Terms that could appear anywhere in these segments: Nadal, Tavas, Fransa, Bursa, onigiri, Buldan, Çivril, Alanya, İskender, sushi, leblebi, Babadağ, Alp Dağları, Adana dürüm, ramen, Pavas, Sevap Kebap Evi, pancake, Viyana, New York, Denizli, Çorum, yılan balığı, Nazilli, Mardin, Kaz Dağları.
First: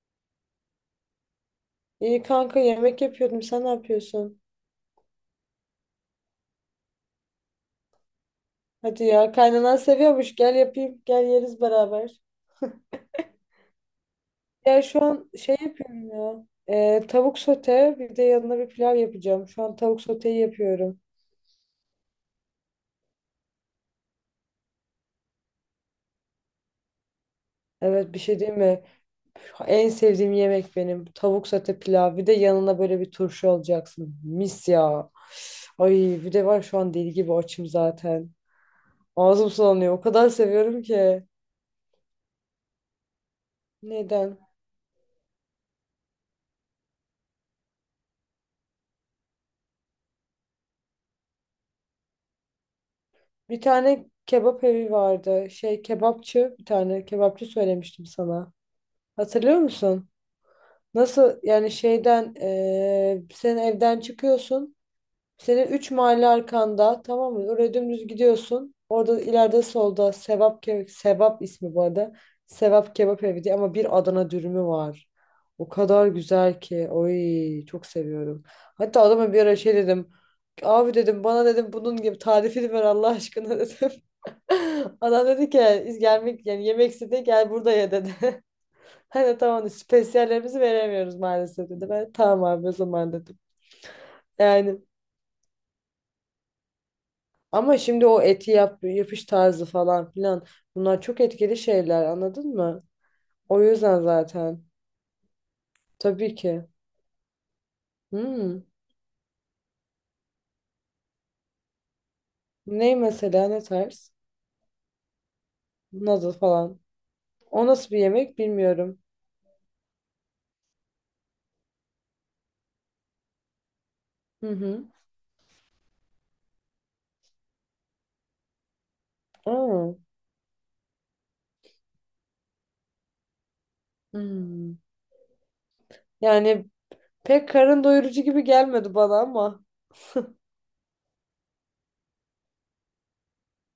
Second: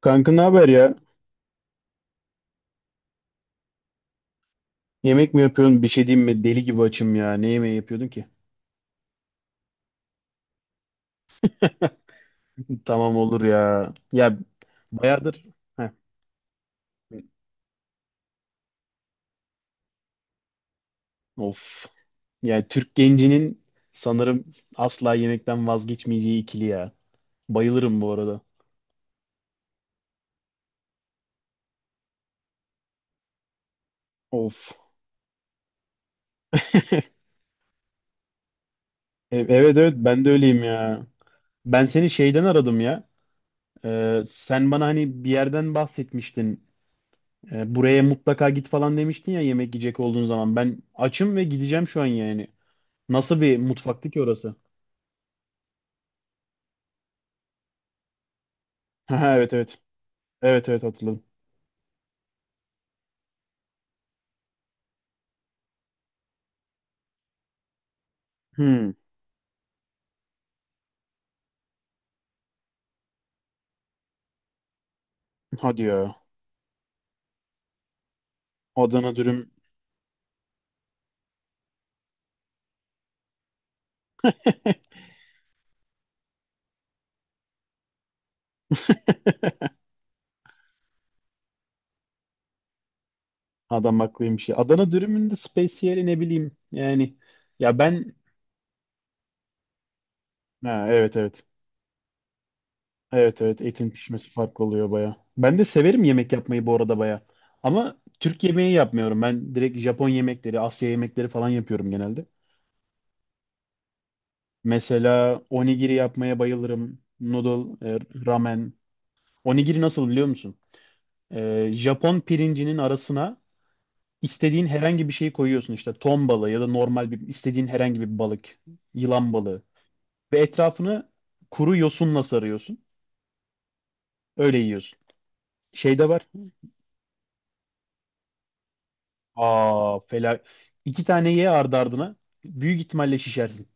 Kanka, ne haber ya? İyi kanka yemek yapıyordum. Sen ne yapıyorsun? Yemek mi yapıyorsun? Bir şey diyeyim mi? Deli gibi açım ya. Ne yemeği yapıyordun ki? Hadi ya, kaynanan seviyormuş. Gel yapayım. Gel yeriz beraber. Tamam, olur ya. Ya Ya şu an bayağıdır. şey Heh. yapıyorum ya. Tavuk sote, bir de yanına bir pilav yapacağım. Şu an tavuk soteyi yapıyorum. Of. Yani Türk gencinin sanırım asla yemekten vazgeçmeyeceği ikili ya. Bayılırım bu Evet, bir şey arada. değil mi? En sevdiğim yemek benim. Tavuk sote pilav. Bir de yanına böyle bir turşu olacaksın. Mis Of. ya. Ay, bir de var şu an deli gibi açım zaten. Ağzım Evet, sulanıyor. evet, O ben kadar de öyleyim seviyorum ya. ki. Ben seni şeyden aradım ya. Neden? Sen bana hani bir yerden bahsetmiştin. Buraya mutlaka git falan demiştin ya, yemek yiyecek olduğun zaman. Ben açım ve gideceğim şu an yani. Nasıl bir Bir tane mutfaktı ki orası? kebap evi vardı. Şey kebapçı, bir tane kebapçı söylemiştim sana. Ha, evet, Hatırlıyor evet. musun? Evet, evet, hatırladım. Nasıl yani, şeyden sen evden çıkıyorsun. Senin 3 mahalle arkanda, tamam mı? Oraya dümdüz gidiyorsun. Hmm, Orada ileride solda Sevap Ke- Sevap ismi bu arada. Sevap Kebap Evi diye, ama bir Adana dürümü var. O hadi kadar ya. güzel ki. Oy, çok seviyorum. Hatta Adana adama bir dürüm. ara şey dedim. Abi dedim, bana dedim bunun gibi tarifini ver Allah aşkına dedim. Adam dedi ki "Biz gelmek yani yemek istedi gel burada ye" dedi. Hani tamam dedi, spesiyallerimizi veremiyoruz maalesef dedi. Ben tamam abi o zaman dedim. Adam haklıymış ya. Yani Adana dürümün de spesiyeli ne bileyim. Yani. Ya ama şimdi ben, o eti yap, yapış tarzı falan filan, ha, bunlar evet, çok evet. etkili şeyler, anladın mı? Evet, evet, O etin yüzden pişmesi farklı zaten. oluyor baya. Ben de severim yemek Tabii yapmayı ki. bu arada baya. Ama Türk Hmm. yemeği yapmıyorum. Ben direkt Japon yemekleri, Asya yemekleri falan yapıyorum genelde. Ney mesela, ne tarz? Mesela onigiri Nasıl yapmaya falan. bayılırım. O Noodle, nasıl bir yemek ramen. bilmiyorum. Onigiri nasıl, biliyor musun? Japon pirincinin arasına Hı İstediğin hı. herhangi bir şeyi koyuyorsun, işte ton balığı ya da normal bir istediğin herhangi bir balık, yılan balığı, Aa. ve etrafını kuru yosunla sarıyorsun. Öyle Hmm. yiyorsun. Şey de var. Yani pek karın doyurucu gibi gelmedi bana ama. Aa, fela. İki tane ye ardı ardına. Büyük ihtimalle şişersin.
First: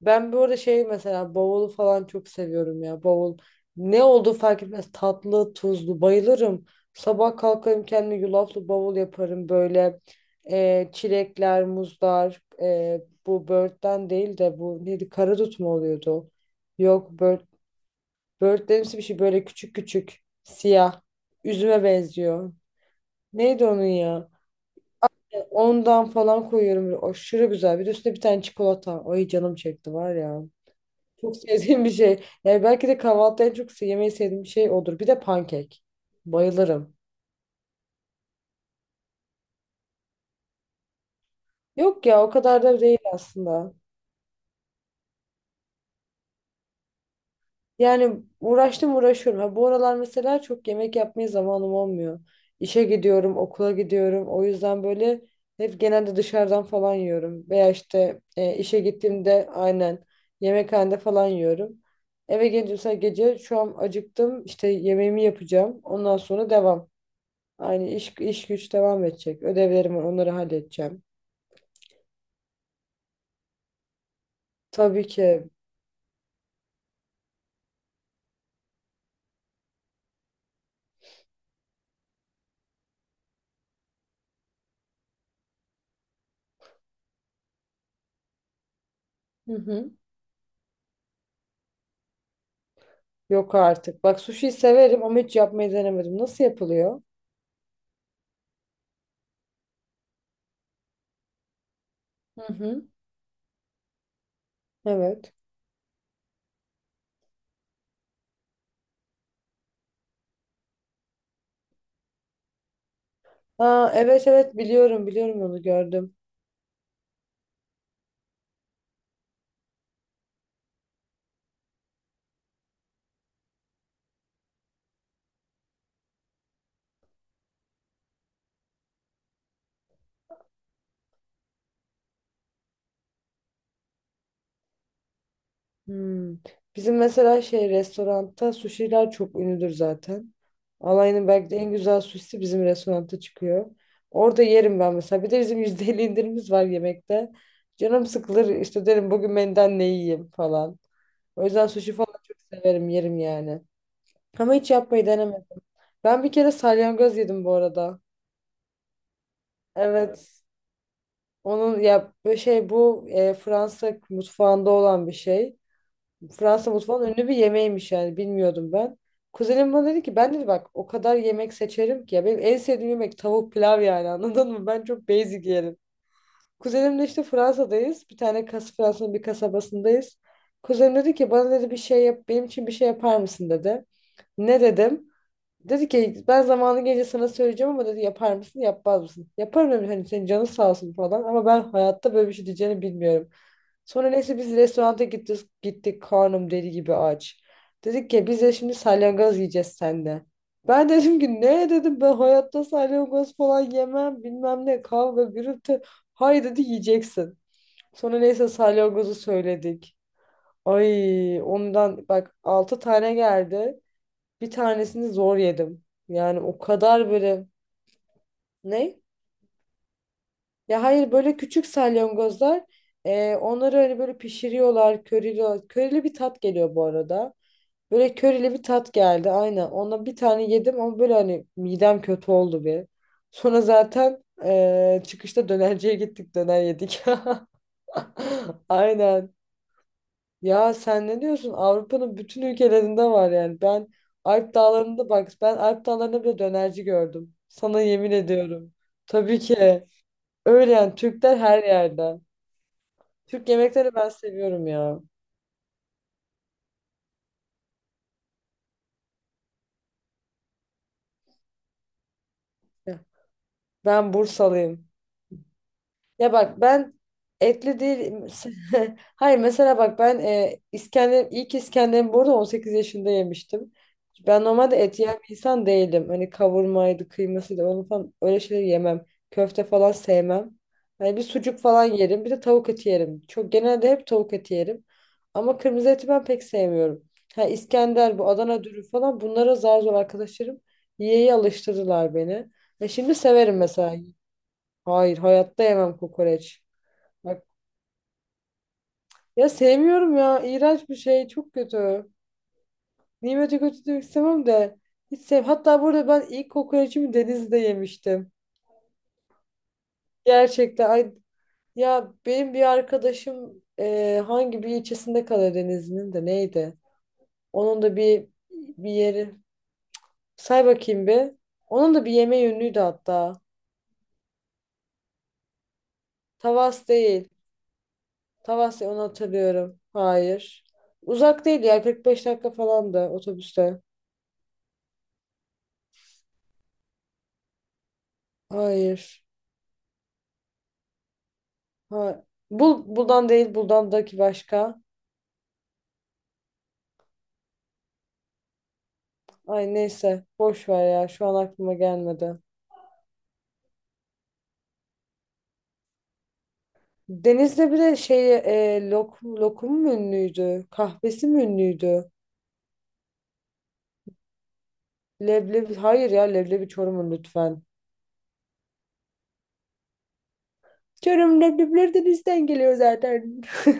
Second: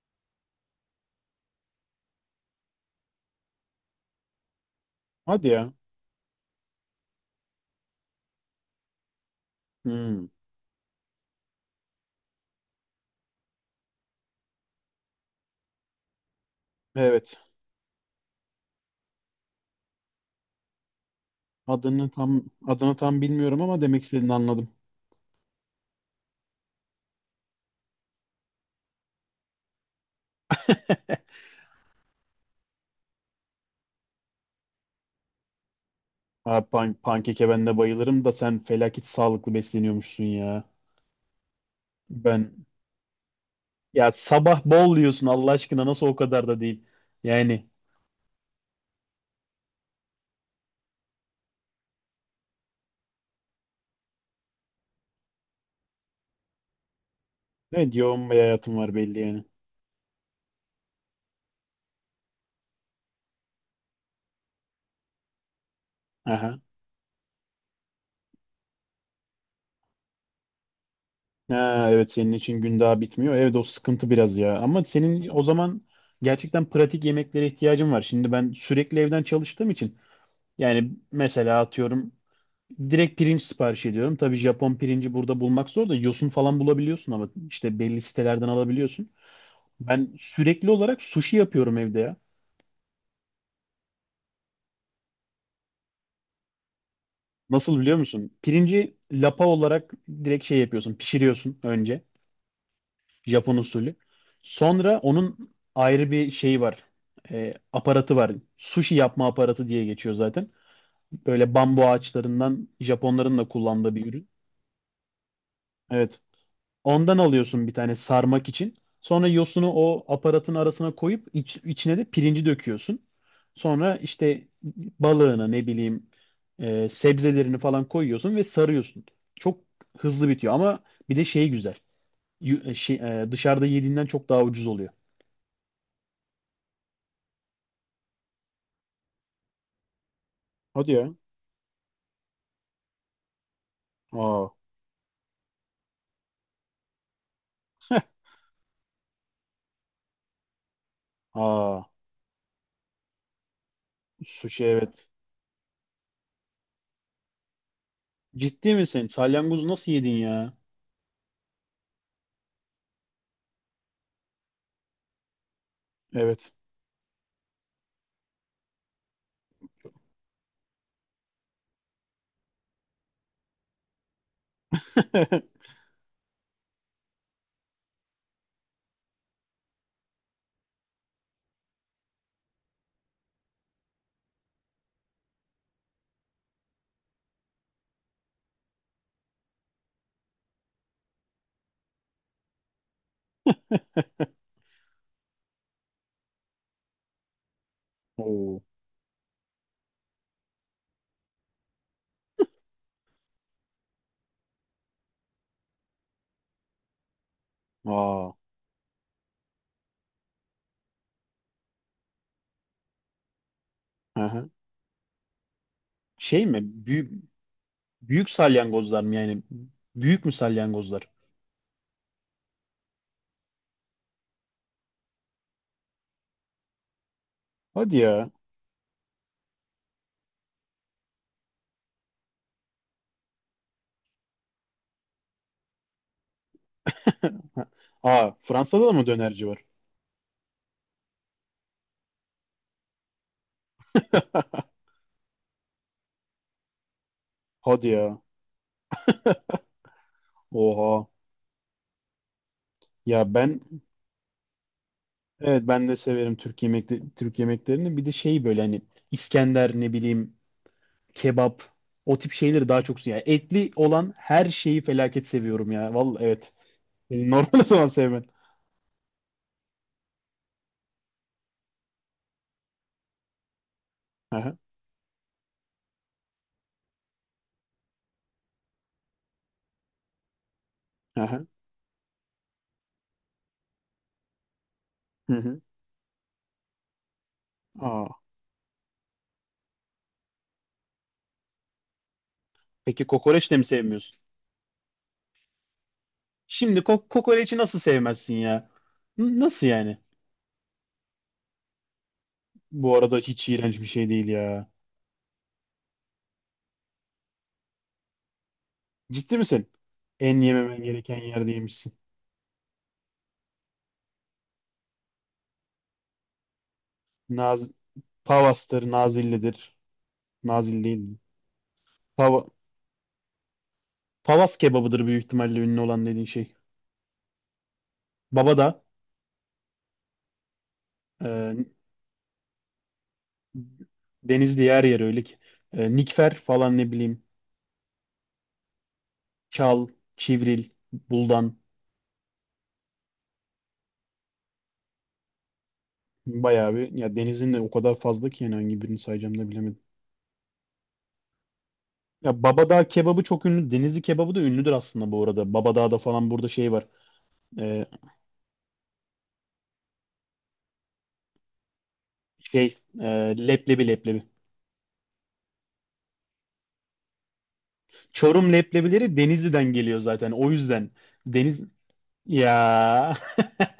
Ben böyle şey mesela, bavulu falan çok seviyorum ya. Bavul ne olduğu fark etmez. Hadi Tatlı, ya. tuzlu bayılırım. Sabah kalkarım, kendime yulaflı bavul yaparım böyle. Hmm, Çilekler, muzlar, bu börtten değil de, bu neydi? Karadut mu oluyordu? Yok, evet. Börtlerimsi bir şey, böyle küçük küçük, siyah. Üzüme Adını tam benziyor. adını tam bilmiyorum Neydi ama onun demek ya? istediğini anladım. Ondan falan koyuyorum. Böyle aşırı güzel. Bir de üstüne bir tane çikolata. Ay, canım çekti var ya. Çok sevdiğim bir şey. Yani belki de kahvaltıda en çok yemeyi sevdiğim bir şey odur. Bir de pankek. Ha, Bayılırım. pankeke ben de bayılırım da sen felaket sağlıklı besleniyormuşsun ya. Yok ya, o kadar Ben, da değil aslında. ya sabah bol yiyorsun Allah aşkına, nasıl o kadar da değil. Yani. Yani uğraştım, uğraşıyorum. Ha, bu aralar mesela çok yemek yapmaya zamanım olmuyor. İşe gidiyorum, okula gidiyorum. O yüzden böyle hep genelde dışarıdan falan yiyorum. Veya Evet, işte yoğun bir hayatım işe var belli yani. gittiğimde aynen yemekhanede falan yiyorum. Eve gelince mesela gece, şu an acıktım. İşte yemeğimi yapacağım. Ondan sonra Aha. devam. Aynı iş, iş güç devam edecek. Ödevlerim var, onları halledeceğim. Ha, evet, senin için gün daha bitmiyor. Evet, o sıkıntı biraz ya. Ama Tabii senin o ki. zaman gerçekten pratik yemeklere ihtiyacın var. Şimdi ben sürekli evden çalıştığım için, yani mesela atıyorum, direkt pirinç sipariş ediyorum. Tabii Japon pirinci burada bulmak zor da yosun falan bulabiliyorsun ama işte belli sitelerden alabiliyorsun. Hı hı. Ben sürekli olarak sushi yapıyorum evde ya. Yok artık. Bak, sushi severim ama hiç yapmayı denemedim. Nasıl yapılıyor? Nasıl, biliyor musun? Pirinci lapa olarak direkt şey yapıyorsun, pişiriyorsun önce. Hı hı. Japon usulü. Sonra Evet. onun ayrı bir şeyi var. Aparatı var. Sushi yapma aparatı diye geçiyor zaten. Böyle bambu ağaçlarından, Japonların da Aa, kullandığı bir ürün. evet evet, biliyorum biliyorum, onu gördüm. Evet. Ondan alıyorsun bir tane sarmak için. Sonra yosunu o aparatın arasına koyup içine de pirinci döküyorsun. Sonra işte balığını ne bileyim, sebzelerini falan koyuyorsun ve sarıyorsun. Çok hızlı bitiyor ama bir de şey güzel. Yu- e, şey, Dışarıda yediğinden çok daha ucuz oluyor. Hmm. Bizim mesela şey restoranda suşiler çok ünlüdür zaten. Hadi ya. Alanya'nın belki de en güzel suşisi bizim restoranda çıkıyor. Orada Aa. yerim ben mesela. Bir de bizim %50 indirimimiz var yemekte. Heh. Canım sıkılır, işte derim bugün menüden ne yiyeyim falan. O yüzden Aa. suşi falan çok severim, yerim yani. Ama Sushi, hiç yapmayı evet. denemedim. Ben bir kere salyangoz yedim bu arada. Ciddi misin? Salyangozu nasıl yedin Evet. ya? Onun ya böyle şey, bu Fransa mutfağında olan bir şey. Evet. Fransa mutfağının ünlü bir yemeğiymiş yani, bilmiyordum ben. Kuzenim bana dedi ki, ben dedi bak o kadar yemek seçerim ki ya, benim en sevdiğim yemek tavuk pilav yani, anladın mı? Ben çok basic yerim. Kuzenimle işte Fransa'dayız. Bir tane Fransa'nın bir kasabasındayız. Kuzenim dedi ki bana, dedi bir şey yap benim için, bir şey yapar mısın dedi. Ne dedim? Dedi ki ben zamanı gelince sana söyleyeceğim ama, dedi yapar mısın yapmaz mısın? Yaparım dedim, hani senin canın sağ olsun falan, ama ben hayatta böyle bir şey diyeceğini bilmiyorum. Sonra neyse biz restoranta gittik, gittik karnım deli gibi aç. Dedik ki biz de Oo. şimdi salyangoz yiyeceğiz sende. Ben dedim ki ne dedim, ben hayatta salyangoz falan yemem bilmem ne, kavga gürültü. Hayır dedi, yiyeceksin. Sonra Aa. neyse salyangozu söyledik. Ay, ondan bak 6 tane geldi. Hı hı. Bir tanesini zor yedim. Yani Şey o mi? kadar Büyük, böyle büyük ne? salyangozlar mı yani? Büyük mü Ya salyangozlar? hayır, böyle küçük salyangozlar, onları hani böyle pişiriyorlar, körili körili bir tat geliyor bu arada. Hadi Böyle ya. körili bir tat geldi aynen. Ona bir tane yedim ama böyle hani midem kötü oldu bir. Sonra zaten çıkışta dönerciye gittik, döner yedik. Aa, Fransa'da da mı Aynen. dönerci var? Ya sen ne diyorsun? Avrupa'nın bütün ülkelerinde var yani. Ben Alp Dağları'nda, bak ben Alp Dağları'nda bile dönerci gördüm. Sana Hadi yemin ya. ediyorum. Tabii ki. Öyle yani, Oha. Türkler her yerde. Ya Türk ben yemekleri ben seviyorum ya. Evet, ben de severim Türk yemeklerini. Bir de şey böyle, hani İskender, ne bileyim, kebap, o tip şeyleri daha çok seviyorum. Yani etli Ben olan her şeyi Bursalıyım. felaket seviyorum ya. Vallahi Ya evet. bak ben Beni normal o etli zaman değil. sevmen. Hayır mesela bak ben İskender, ilk İskender'imi burada 18 yaşında yemiştim. Ben Aha, normalde et yiyen bir insan değilim. Hani kavurmaydı, kıymasıydı, onu falan öyle şeyleri yemem. Köfte falan sevmem. Hani bir aha, sucuk falan yerim, bir de tavuk eti yerim. Çok, genelde hep tavuk eti yerim. hı Ama hı. kırmızı eti ben pek sevmiyorum. Ha, Aa, İskender, bu Adana dürüm falan, bunlara zar zor arkadaşlarım yiyeyi alıştırdılar beni. Ve peki şimdi kokoreç de severim mi mesela. sevmiyorsun? Hayır, hayatta yemem kokoreç. Şimdi Bak, kokoreçi nasıl sevmezsin ya? Ya Nasıl yani? sevmiyorum ya. İğrenç bir şey. Çok kötü. Bu arada hiç Nimeti iğrenç kötü bir demek şey değil istemem ya. de. Hiç sev. Hatta burada ben ilk kokoreçimi denizde yemiştim. Ciddi misin? En yememen Gerçekten. Ay, gereken yerdeymişsin. ya benim bir arkadaşım hangi bir ilçesinde kalıyor Denizli'nin de, neydi? Naz Onun da bir Pavas'tır, bir yeri. Nazilli'dir. Say Nazilli değil bakayım mi? bir. Onun da bir yeme Pava yönüydü hatta. Pavas kebabıdır büyük ihtimalle, ünlü olan dediğin şey. Tavas değil. Baba Tavas da değil, onu hatırlıyorum. Hayır. Uzak değil e, ya, 45 dakika falan da otobüste. Denizli yer yer öyle ki. Nikfer falan, ne bileyim. Hayır. Çal, Çivril, Buldan. Ha. Buldan değil, buldandaki başka. Bayağı bir. Ya denizin de o kadar fazla ki, yani hangi birini sayacağım da Ay bilemedim. neyse, boş ver ya, şu an aklıma gelmedi. Ya Babadağ kebabı çok ünlü. Denizli kebabı da ünlüdür aslında bu arada. Babadağ'da falan, burada şey var. Deniz'de bir E, de şey, lokum, lokum mu ünlüydü? Kahvesi mi ünlüydü? şey e, leblebi. Leblebi, hayır ya, leblebi Çorum'un lütfen. Çorum leblebileri Denizli'den geliyor zaten. O yüzden Çorum deniz leblebileri de bizden geliyor ya, zaten.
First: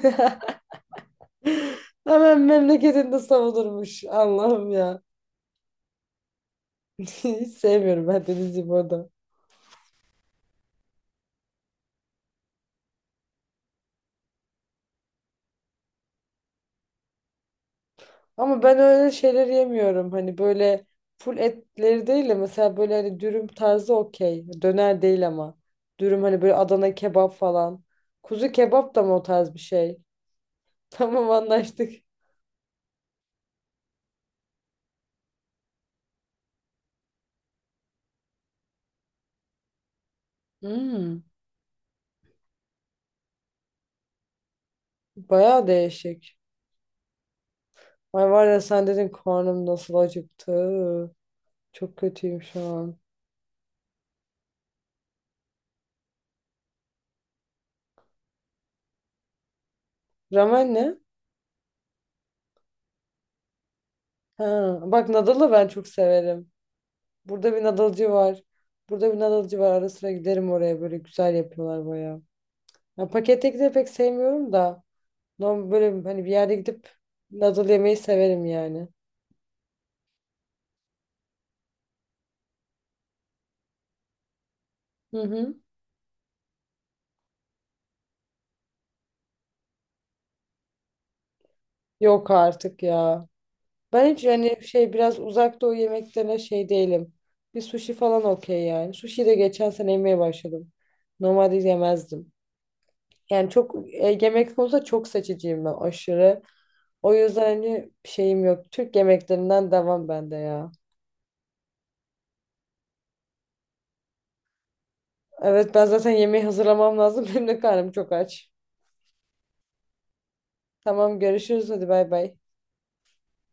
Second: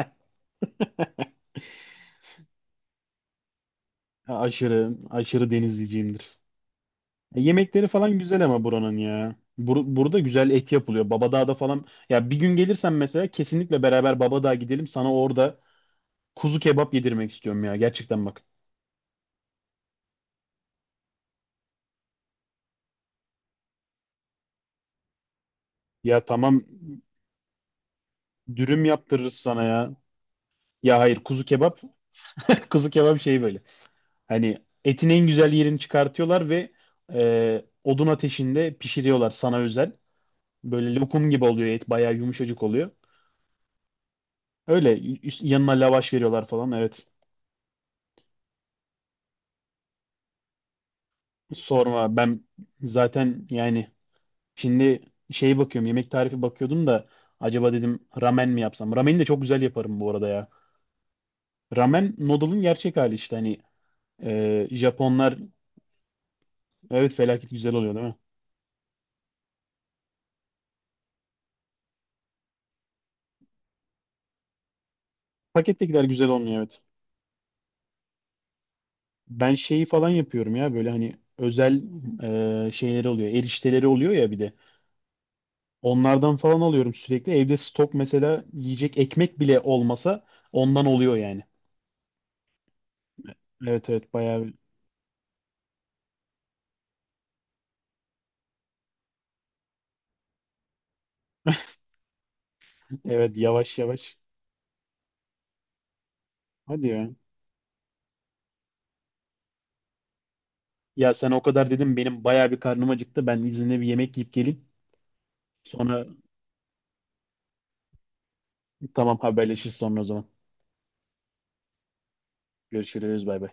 Hemen memleketinde savunurmuş. Allah'ım aşırı ya. aşırı denizliciyimdir. Hiç Yemekleri sevmiyorum falan ben güzel ama Deniz'i buranın burada. ya. Burada güzel et yapılıyor. Babadağ'da falan. Ya bir gün gelirsen mesela, kesinlikle beraber Babadağ'a gidelim. Sana orada kuzu kebap yedirmek istiyorum ya. Gerçekten, bak. Ama ben öyle şeyler yemiyorum. Hani böyle full etleri değil de, mesela böyle hani dürüm tarzı okey. Döner değil ama. Ya Dürüm, hani böyle tamam, Adana kebap falan. Kuzu dürüm kebap da mı o yaptırırız tarz bir sana ya. şey? Ya hayır, Tamam, kuzu kebap. anlaştık. Kuzu kebap şey böyle. Hani etin en güzel yerini çıkartıyorlar ve odun ateşinde pişiriyorlar sana özel. Böyle Hmm, lokum gibi oluyor et. Bayağı yumuşacık oluyor. Öyle Bayağı yanına lavaş değişik. veriyorlar falan. Evet. Ay var ya, sen dedin karnım nasıl acıktı. Çok Sorma, kötüyüm ben şu an. zaten yani. Şimdi şey bakıyorum yemek tarifi bakıyordum da, acaba dedim ramen mi yapsam? Rameni de çok güzel yaparım bu arada ya. Ramen ne? Ramen, noodle'ın gerçek hali işte, hani Ha, bak Japonlar, Nadal'ı ben çok severim. evet, felaket Burada bir güzel oluyor değil Nadal'cı mi? var. Burada bir Nadal'cı var. Ara sıra giderim oraya, böyle güzel yapıyorlar bayağı. Ya pakette de pek sevmiyorum da. Normal böyle Pakettekiler hani güzel bir yerde olmuyor, evet. gidip noodle yemeyi severim yani. Ben şeyi falan yapıyorum ya, böyle hani özel şeyleri oluyor, erişteleri oluyor ya bir de. Hı hı. Onlardan falan alıyorum sürekli. Evde stok mesela yiyecek ekmek bile olmasa ondan oluyor yani. Yok artık ya. Evet, evet, Ben hiç bayağı. yani şey, biraz uzak doğu yemeklerine şey değilim. Bir sushi falan okey yani. Sushi de geçen sene yemeye başladım. Normalde yemezdim. Evet, Yani çok yavaş yavaş. Yemek konusunda çok seçiciyim ben, aşırı. Hadi ya. O yüzden hani şeyim yok. Türk yemeklerinden devam bende ya. Ya sen o kadar dedim, benim bayağı bir karnım acıktı. Ben izinle bir yemek yiyip geleyim. Evet, ben Sonra zaten yemeği hazırlamam lazım. Benim de karnım çok aç. tamam, haberleşiriz sonra o zaman. Tamam, görüşürüz, hadi bay bay. Görüşürüz, bay bay.